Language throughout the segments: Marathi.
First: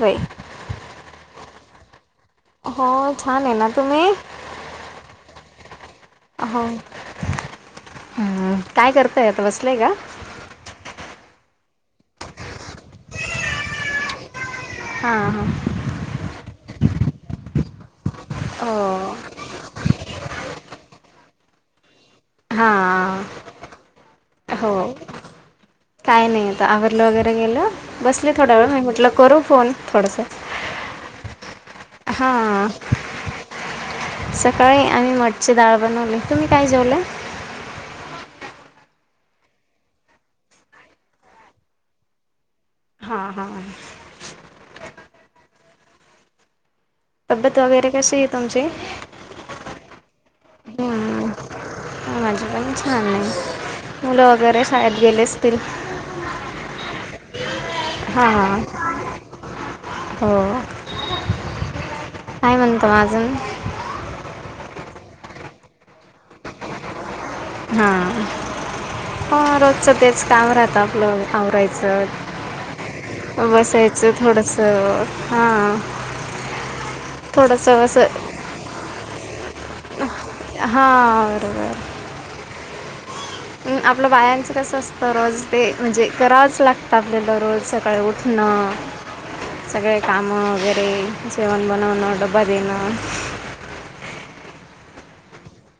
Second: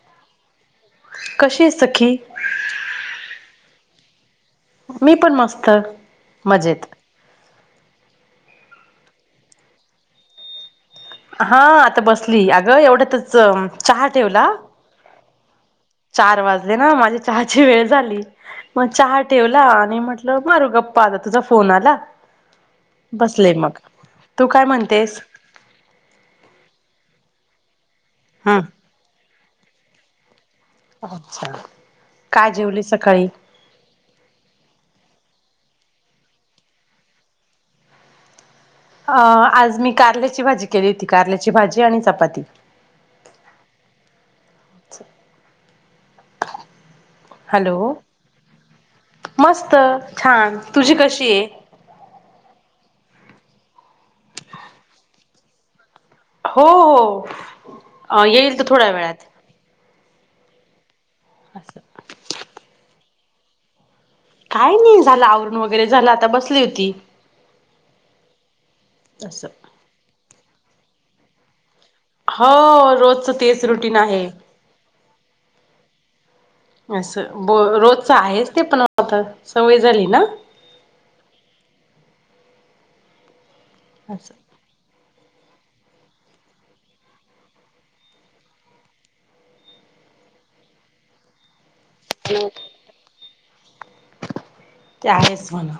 होय कशी सखी हो छान आहे ना तुम्ही मी पण मस्त हो मजेत ह् काय करतय आता बसलंय का हा आता बसली अगं एवढ्यातच चहा ठेवला हा हा चार वाजले ना माझी चहाची वेळ झाली मग हो चहा ठेवला आणि म्हट मारू गप्पा आता तुझा फोन आला हां बसले मग तू काय हो म्हणतेस काय नाही आता आवरर्लं वगैरे गेलं बसले थोड्या वेळ मी हम्म म्हटलं करू फोन थोडंसं अच्छा हा काय जेवली सकाळी सकाळी आणि म ची डाळ बनवली तुम्ही काय जेवलं अ आज मी कारल्याची भाजी केली होती कारल्याची भाजी आणि चपाती हा हा अच्छा तब्येत हॅलो वगैरे कशी आहे तुमची? मस्त छान तुझी कशी आहे प छान नाही मुलं वगैरे शाळेत गेले असतील हो हो येईल हां तर थोड्या वेळात हो असं काय म्हणतो माजून काय नाही झालं आवरण वगैरे झालं आता बसली होती हा असं रोजच तेच काम राहतं आपलं आवरायचं हो रोजच तेच रुटीन बसायचं आहे थोडस हा असं ब रोजच आहेच ते पण आता सवय झाली ना हा बरोबर आपलं असं बायांचं कसं असतं रोज ते म्हणजे करावंच लागतं आपल्याला रोज सकाळी उठणं सगळे कामं -वगैरे. जेवण बनवणं, डब्बा देणं. ते आहेच म्हणा.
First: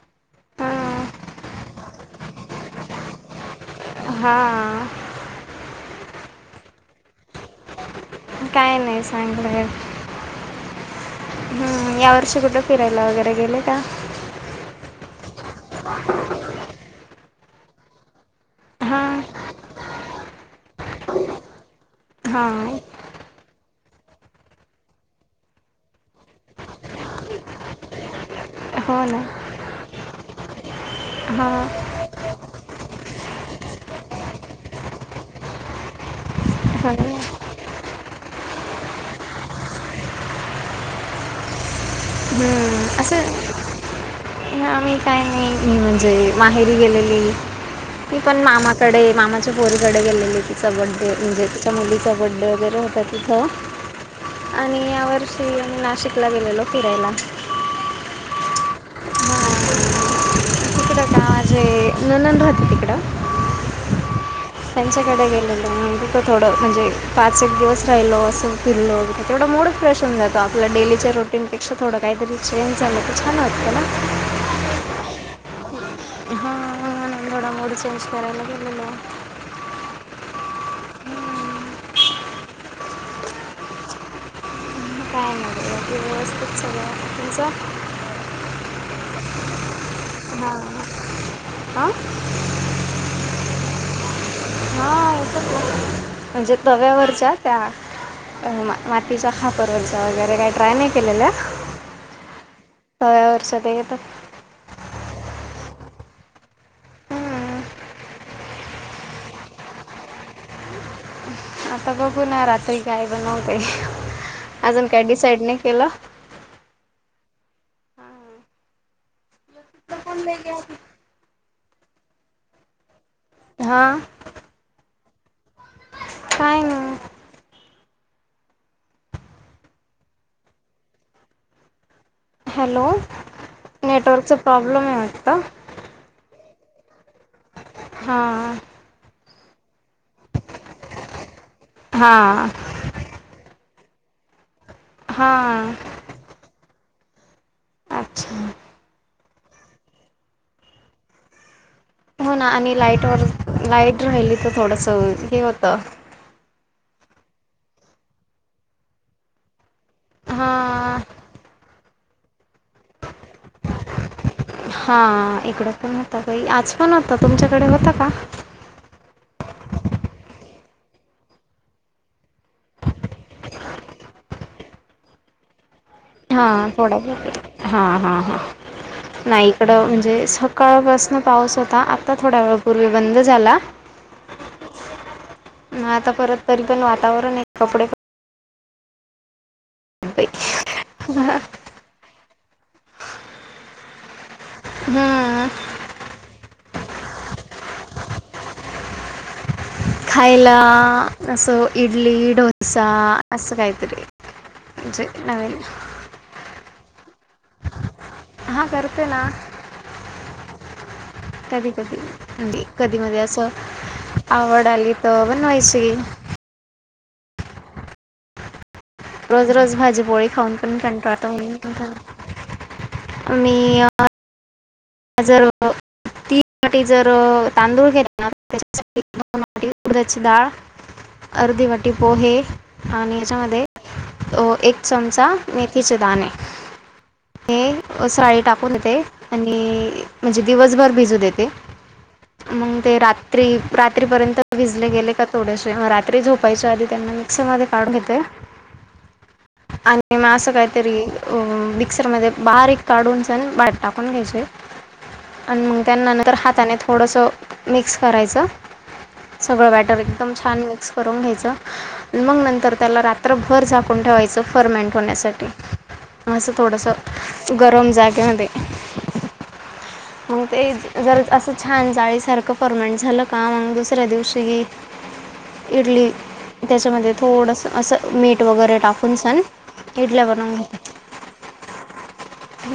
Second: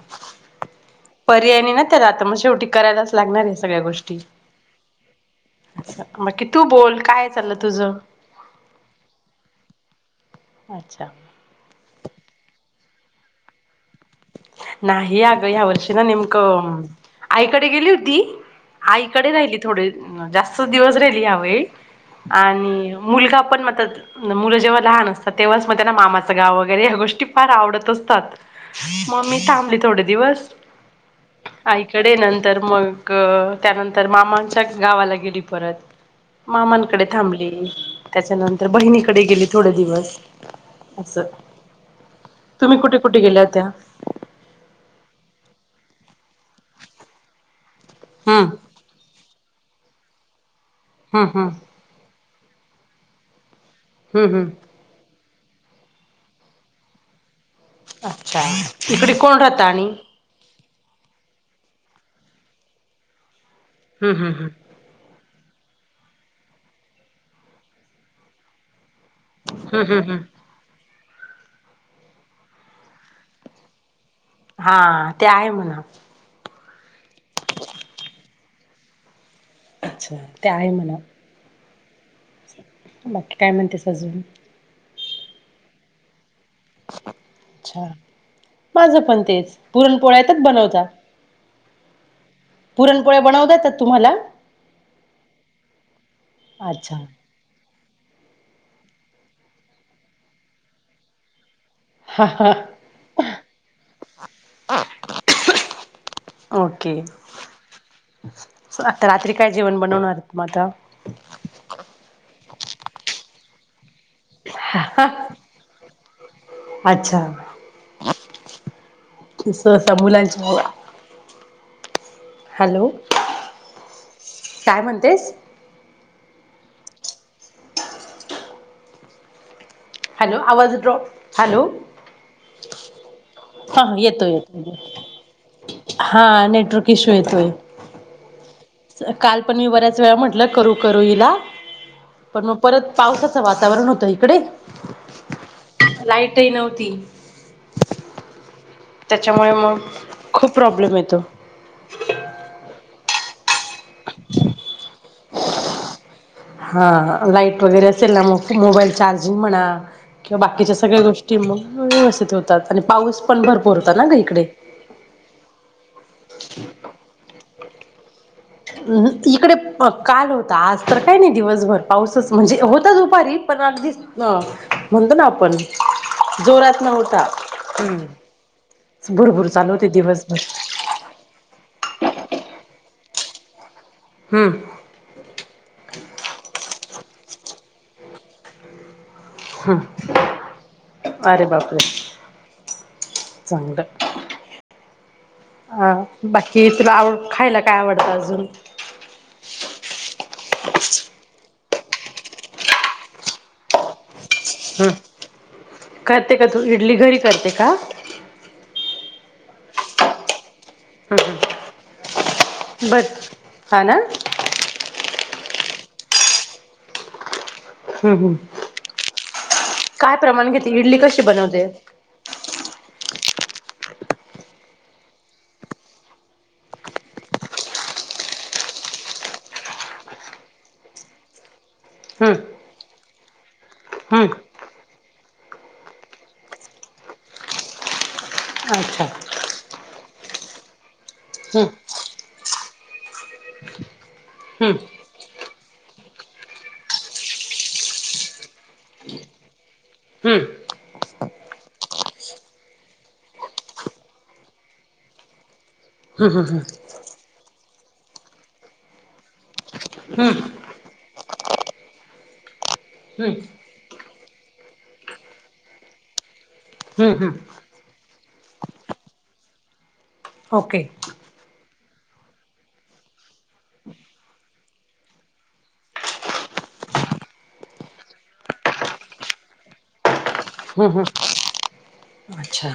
हां पर्यायने ना त्याला आता, मग शेवटी करायलाच लागणार आहेस. हा. बाकी तू बोल, काय चाललं तुझ? काय नाही सांगता येत अच्छा. ह यावर्षी कुठे फिरायला वगैरे गेले का? नाही. अगं ह्या वर्षी ना, नेमकं आईकडे गेली होती, हां आईकडे राहिली थोडे, जास्त दिवस राहिली ह्यावेेळी. हां आणि मुलगा पण म मुलं जेव्हा लहान असतात, तेव्हाच मग त्याला मामाचं गाव वगैरे ह्या गोष्टी फार आवडतच हो मग मी थांबली थोडे दिवस. हा. आईकडे, नंतर मग त्यानंतर, मामांच्या गावाला गेली परत. हो मामांकडे ना थांबली. त्याच्यानंतर बहिणीकडे गेली थोडे दिवस. असं. हम्म असं त्या- मी काय नाही, मी म्हणजे माहेरी गेलेली, ती पण हम्म मामाकडे मामाच्या पोरीकडे गेलेली तिचा बड्डे, हम्म म्हणजे हम्म तिच्या मुलीचा बड्डे वगैरे होता तिथं. हम्म हम्म. आणि यावर्षी मी, नाशिकला गेलेलो फिरायला. अच्छा. इकडे कोण राहत हां आणि? तिकडं का माझी ननद राहते तिकडं, हम्म हम्म हम्म त्यांच्याकडे गे त थोडं म्हणजे पाच एक दिवस राहिलो, असं फिरलो. तेवडा मुड हम्म हम्म फेश होऊ जातो हम्म आपला, डेली रुटीन पेक्षा थोडं काहीतरी चेंज झालं तर छान वाटत ना. हा. ते आहे म्हणा. ंमूड चेंज करायला गेलेलो. अच्छा. ते आहे म्हणा. बाकी, काय म्हणतेस अजून? सगळ्यांसाठीच. अच्छा माझं पण तेच पुरण पोळ्यातच बनवता. आा. पुरण पोळ्या बनवता येतात तुम्हाला? हा येतात म्हणजे. अच्छा तव्यावरच्या त्या अ मातीचा खापरचा वगैरे काही ट्राय नाही केलेला. हा हा तव्यावर साद्या येतात ओके. हम्म. आता रात्री काय जेवण बनवणार? म आता. आता बघू ना रात्री काय बनव काही अजून काय डिसाईड नाही केलं. [unintelligible] मुलांच्या [unintelligible] हॅलो. हा. काय म्हणतेस? काय नाय. हॅलो. आवाज ड्रॉप हॅलो. हॅलो हा येतो नेटवर्कचा येतो. प्रॉब्लेम आहे वाटतं हा आणि तोच इशु येतोय. हा. काल पण मी बऱ्याच वेळा म्हटलं करू करू हिला पण हां मग परत पावसाचा वाच वातावरण होतं इकडे हा होती अच्छा त्याच्यामुळे मग खूप प्रॉब्लेम येतो हो ना आणि लाईटवरर लाईट राहिली तर थोडस हे होत हा लाईट वगैरे असेल ना मग मोबाईल चार्जिंग म्हणा किंवा बाकीच्या हां सगळ्या गोष्टी व्यवस्थित होतात आणि पाऊस पण भरपूर होताात ना ग इकडे हा इकड पण होता काही आज पण होता तुमच्याकडे होत का इकडे काल होता आज तर काय नाही दिवसभर पाऊसच म्हणजे होता दुपारी अगदी म्हणतो ना आपण हा जोरात थोडा नव्हता बत हा हा हा भुरभूर चालू होते नाहीईकडं म्हणजे दिवसभर सकाळपासन पाऊस होता आता आता थोड्या वेळापूर्वी बंद झाला हमम मग आता परत तरी पण वातावरण आहे कपडे हा अबई ह चांग हम्म अ बाकी तुला आवड खायला काय आवडतं अजून खायला, असं, इडली, डोसा अस कायतरी. हम, करते का तू इडली घरी करते? का हा करते ना. कधी, कधी म्हणजे कधी बर मध हा ना असंऽऽ आवड आली तर बनवायचीी. हम्म, हम्म, रोज, रोज भाजीपोळी खाऊन पण कशी कटळटो, बनवते हो. मी, हजर,, तीन वाटी जर तांदूळ घातले ना,, त्यासाठी दोन वाटी उर्दची डाळ, अर्धी वाटी हं पोहे, आणि याच्यामध्ये, हं एक चमचा मेथीचे दाणे. हे साळी टाकून येते अच्छा आणिऽऽ आणि, म्हणजे दिवसभर भिजू देते. हं मग ते रात्री, रात्रीपर्यंत हं भिजले गेले का थोडेसे रात्री झोपायच्या आधी त्यांनाऽऽ मिक्सर मधे काढून घेते. आणि मग हं असं काहीतरी, अं मिक्सर मध्ये बारीक काढून सण, बाट टाकून घ्यायचऽऽ आणि मग त्या हं नंतर हं हाताने थोडसंऽ मिक्स करायचं, सगळं बॅटर एकदम हं छान मिक्सऽऽ करून घ्यायच, मग नंतर त्याला हं रात्रभर झाकून ठेवायचं फर्मेंट होण्यासाठी. असं हं हं थोडंसं, गरम जागेमध्ये. मग ते ओके जर असंऽऽ छान जाळीसारखं परर्मनंट झालं का? मग दुसऱ्या दिवशी इडलीऽऽ त्याच्यामध्ये थोडसं असं मीठ वगैरे टाकून सण इडल्यावरऽऽ हम्म, हम्, अच्छा,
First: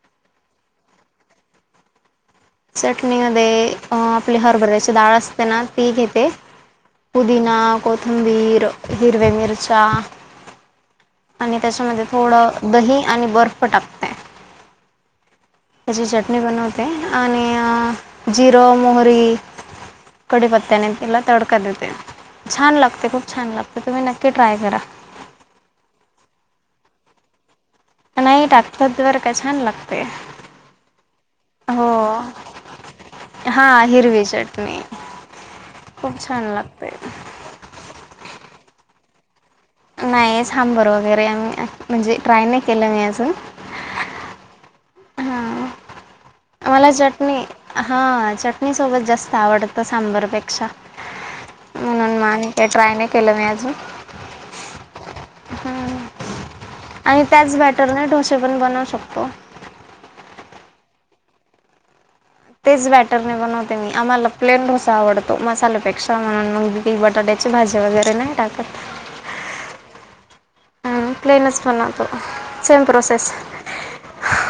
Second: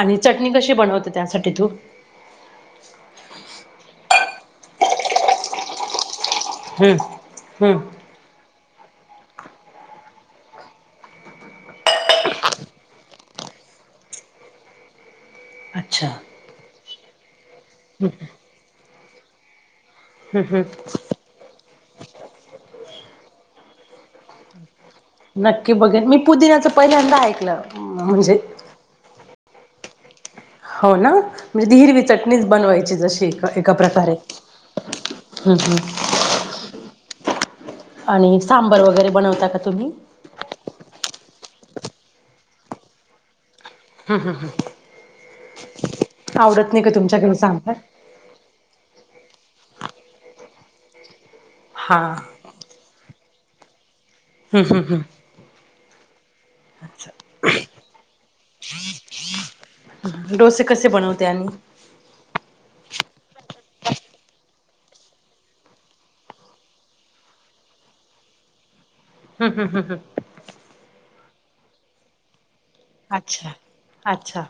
आणि चटणी कशी बनवते त्यासाठी तू? चटणीमध्ये, आपली हरभऱ्याची डाळ असते ना ती घेते. हं पुदीिना, हं कोथमबीर, हिरवे मिरच्या, आणि त्याच्यामध्ये थोडं दही आणि बर्फ टाकते. त्याची अच्छा चटणी बनवते, आणि जिरं, मोहरी, हं हं कडिपत्ताने तिला तडऽऽ का देते, छान लागते, खूप छान लागते तुम्ही नक्की ट्राय करा. नक्की बघेन, मी पुदिनाचं पहिल्यांदा ऐकलं. म्हणजे नाही, टाकतात बर का! छान लागतय. हो ना, म्हणजे हिरवी चटणीच बनवायची, जशी हा एका प्रकारे. हिरवी चटणी हम्म हम्म खूप छान लागतेय. आणि सांबर वगैरे बनवता का? तुम्ही? नाही सांबर वगैरे, म् म्हणजे ट्राय नाही केलं मी अजून. हम हम हम. हां, मला तुमच्या घरी चटणी, सांबार? हा चट इडली सोबत जास्त आवडतं सांबरपेक्षा, हा म्हणून मा ते ट्राय नाही केलं मी अजून. हम, हम, हम आणि त्याच बॅटरने डोसे पण बनवू शकतो. डोसे कसे बनवते आणि? तेच बॅटरने बनवते मी, आम्हाला प्लेन डोसा आवडतो, मसाल्यापेक्षा म्हणून मग काही बटाट्याचे भाजी वगैरे नाही टाकत. हम हम हम प्लेनच बनवतो. सेम प्रोसेस अच्छा, अच्छा.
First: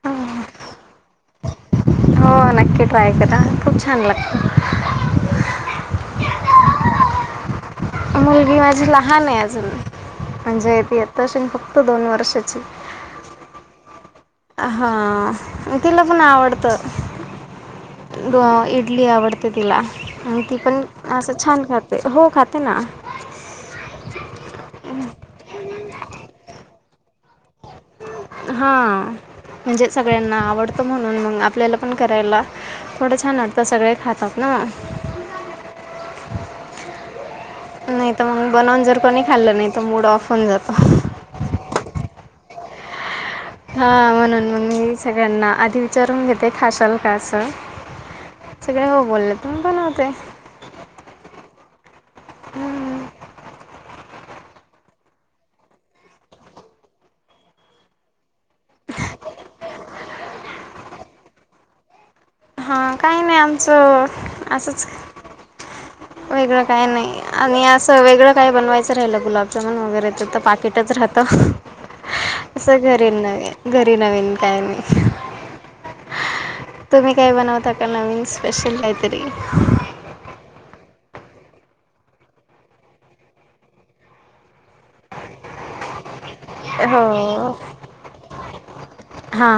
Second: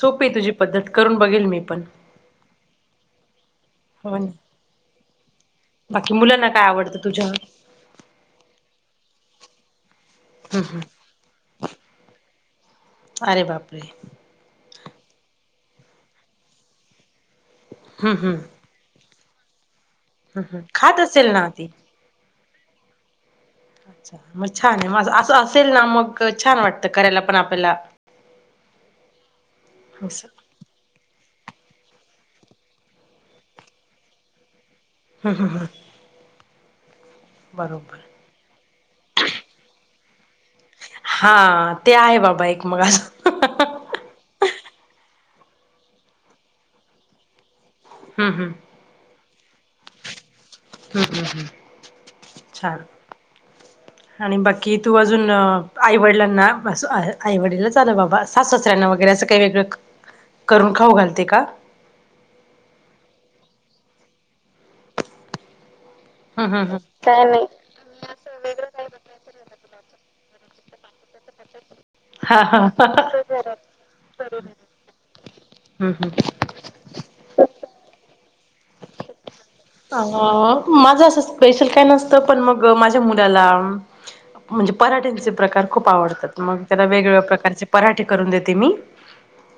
सोपीय तुझी पद्धत करून बघेल मी पण हो नक्की ट्राय करा खूप छान हो ना लागत. बाकी मुलांना काय आवडतं तुझ्या मुलगी माझी लहान आहे अजून हम्म म्हणजे हम्म. ती आत्ता असेल फक्त दोन वर्षची. अरे बापरे! हा मग तिला पण आवडत अ हम्म हम्म इडली आवड त तिला आणि हम्म ती हम्म. पण खात असेल असं ना छान ती? खाते हो खाते ना. अच्छा मग छान माझ अस असेल ना मग छान वाटतं करायला पण आ हा म्हणजे असं सगळ्यांना आवडतो म्हणून मग आ पल्याला पण करायला थोडं छान वाटतं सगळे खातात ना हम्म हम्म हम्म. बरोबर. नाही तर मग बनवून जर कोणी खाल्लं नाही तर मूड ऑफ होऊन जातो. हा ते आहे बाबा एक मस हा म्हणून मग मी सगळ्यांना आधी विचारून घेते खाशाल का असं. हं हं सगळे हो बोलले. तर मी बनवते. हम् हम्म हम्. हम्म. आणि बाकी तू अजून अ आईवडिलांना अस आईवडिलच आल बाबा, सासू-सासर्‍यांना वगैरे अस काय वेगळं करून खाऊ घालते का? हा काही नाही आमचं अ-असंच. हं वेगळं हं हं काय नाही आणि असं वेगळं काय बनवायचं राहिलं गुलाबजान वगैरे ते पाक [unintelligible] हा हा हं़असं हं घरी नाई घरी नवीन काही नाही. [inaudible] तुम्ही काय बनवता का नवीन स्पेशल काहीतरी? अ माझं असं स्पेशल काय नसतं पण मग माझ्या मुलाला म्हणजे पराठ्यांचे प्रकार खूप आवडतात मग त्याला वेगवेगळ्या प्रकारचे पराठे करून देते मी. हा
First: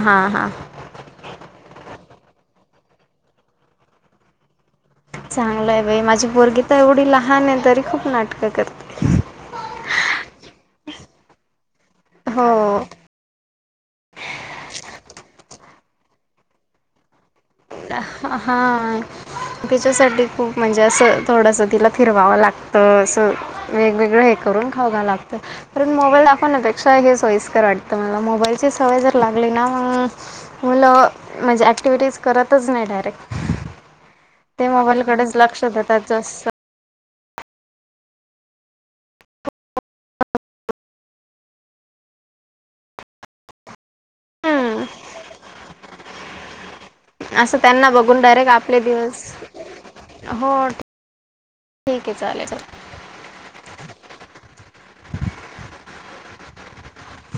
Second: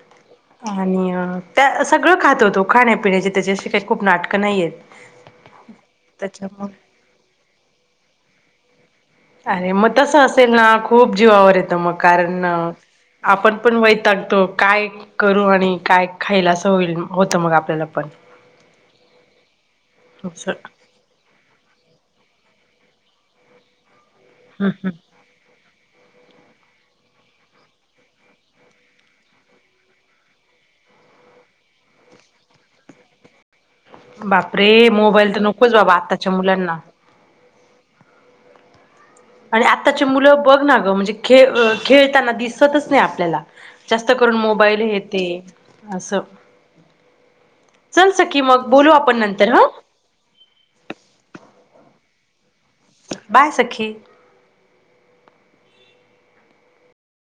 आणि अं त्या सगळं खातो होतो खाण्यापिण्याची त्याच्याशी काही खूप नाटकं नाहीयेत. चांगलंय बाई माझी पोरगी तर त्याच्यामुळे एवढी लहान आहे तरी खूप नाटकं करते. अरे मग तसं असेल ना खूप जीवावर येतं मग कारण हो आपण पण वैतागतो काय करू आणि काय खायला असं होईल म अं हा तिच्यासाठी असं खूप म्हणजे असं थोडस तिला फिरवावं लागत. अ स वेगवेगळं हे करून हम्म खाऊ घा हम्म लागतं पण मोबाईल लागत पनापेक्षा हे सोयस्कर वाटत मला मोबाईलची सवय जर लागली ना मग मुलं म्हणजे ॲक्टिव्हिटीज करतच नाही डायरेक्ट ते बापरे मोबाईलकडेच मोबाईल तर लक्ष नकोच बाबा देतात आत्ताच्या जास्त मुलांना आणि आत्ताचे मुलं बघ ना ग म्हणजे खेळ अं खेळताना दिसतच नाही आपल्याला. जास्त करून मोबाईल हम्म येते असं असं त्यांना चल बघून सखी डायरेक्ट मग आपले बोलू आपण दिवस नंतर ह हो ठीक आहे चालेलचाल बाय सखी.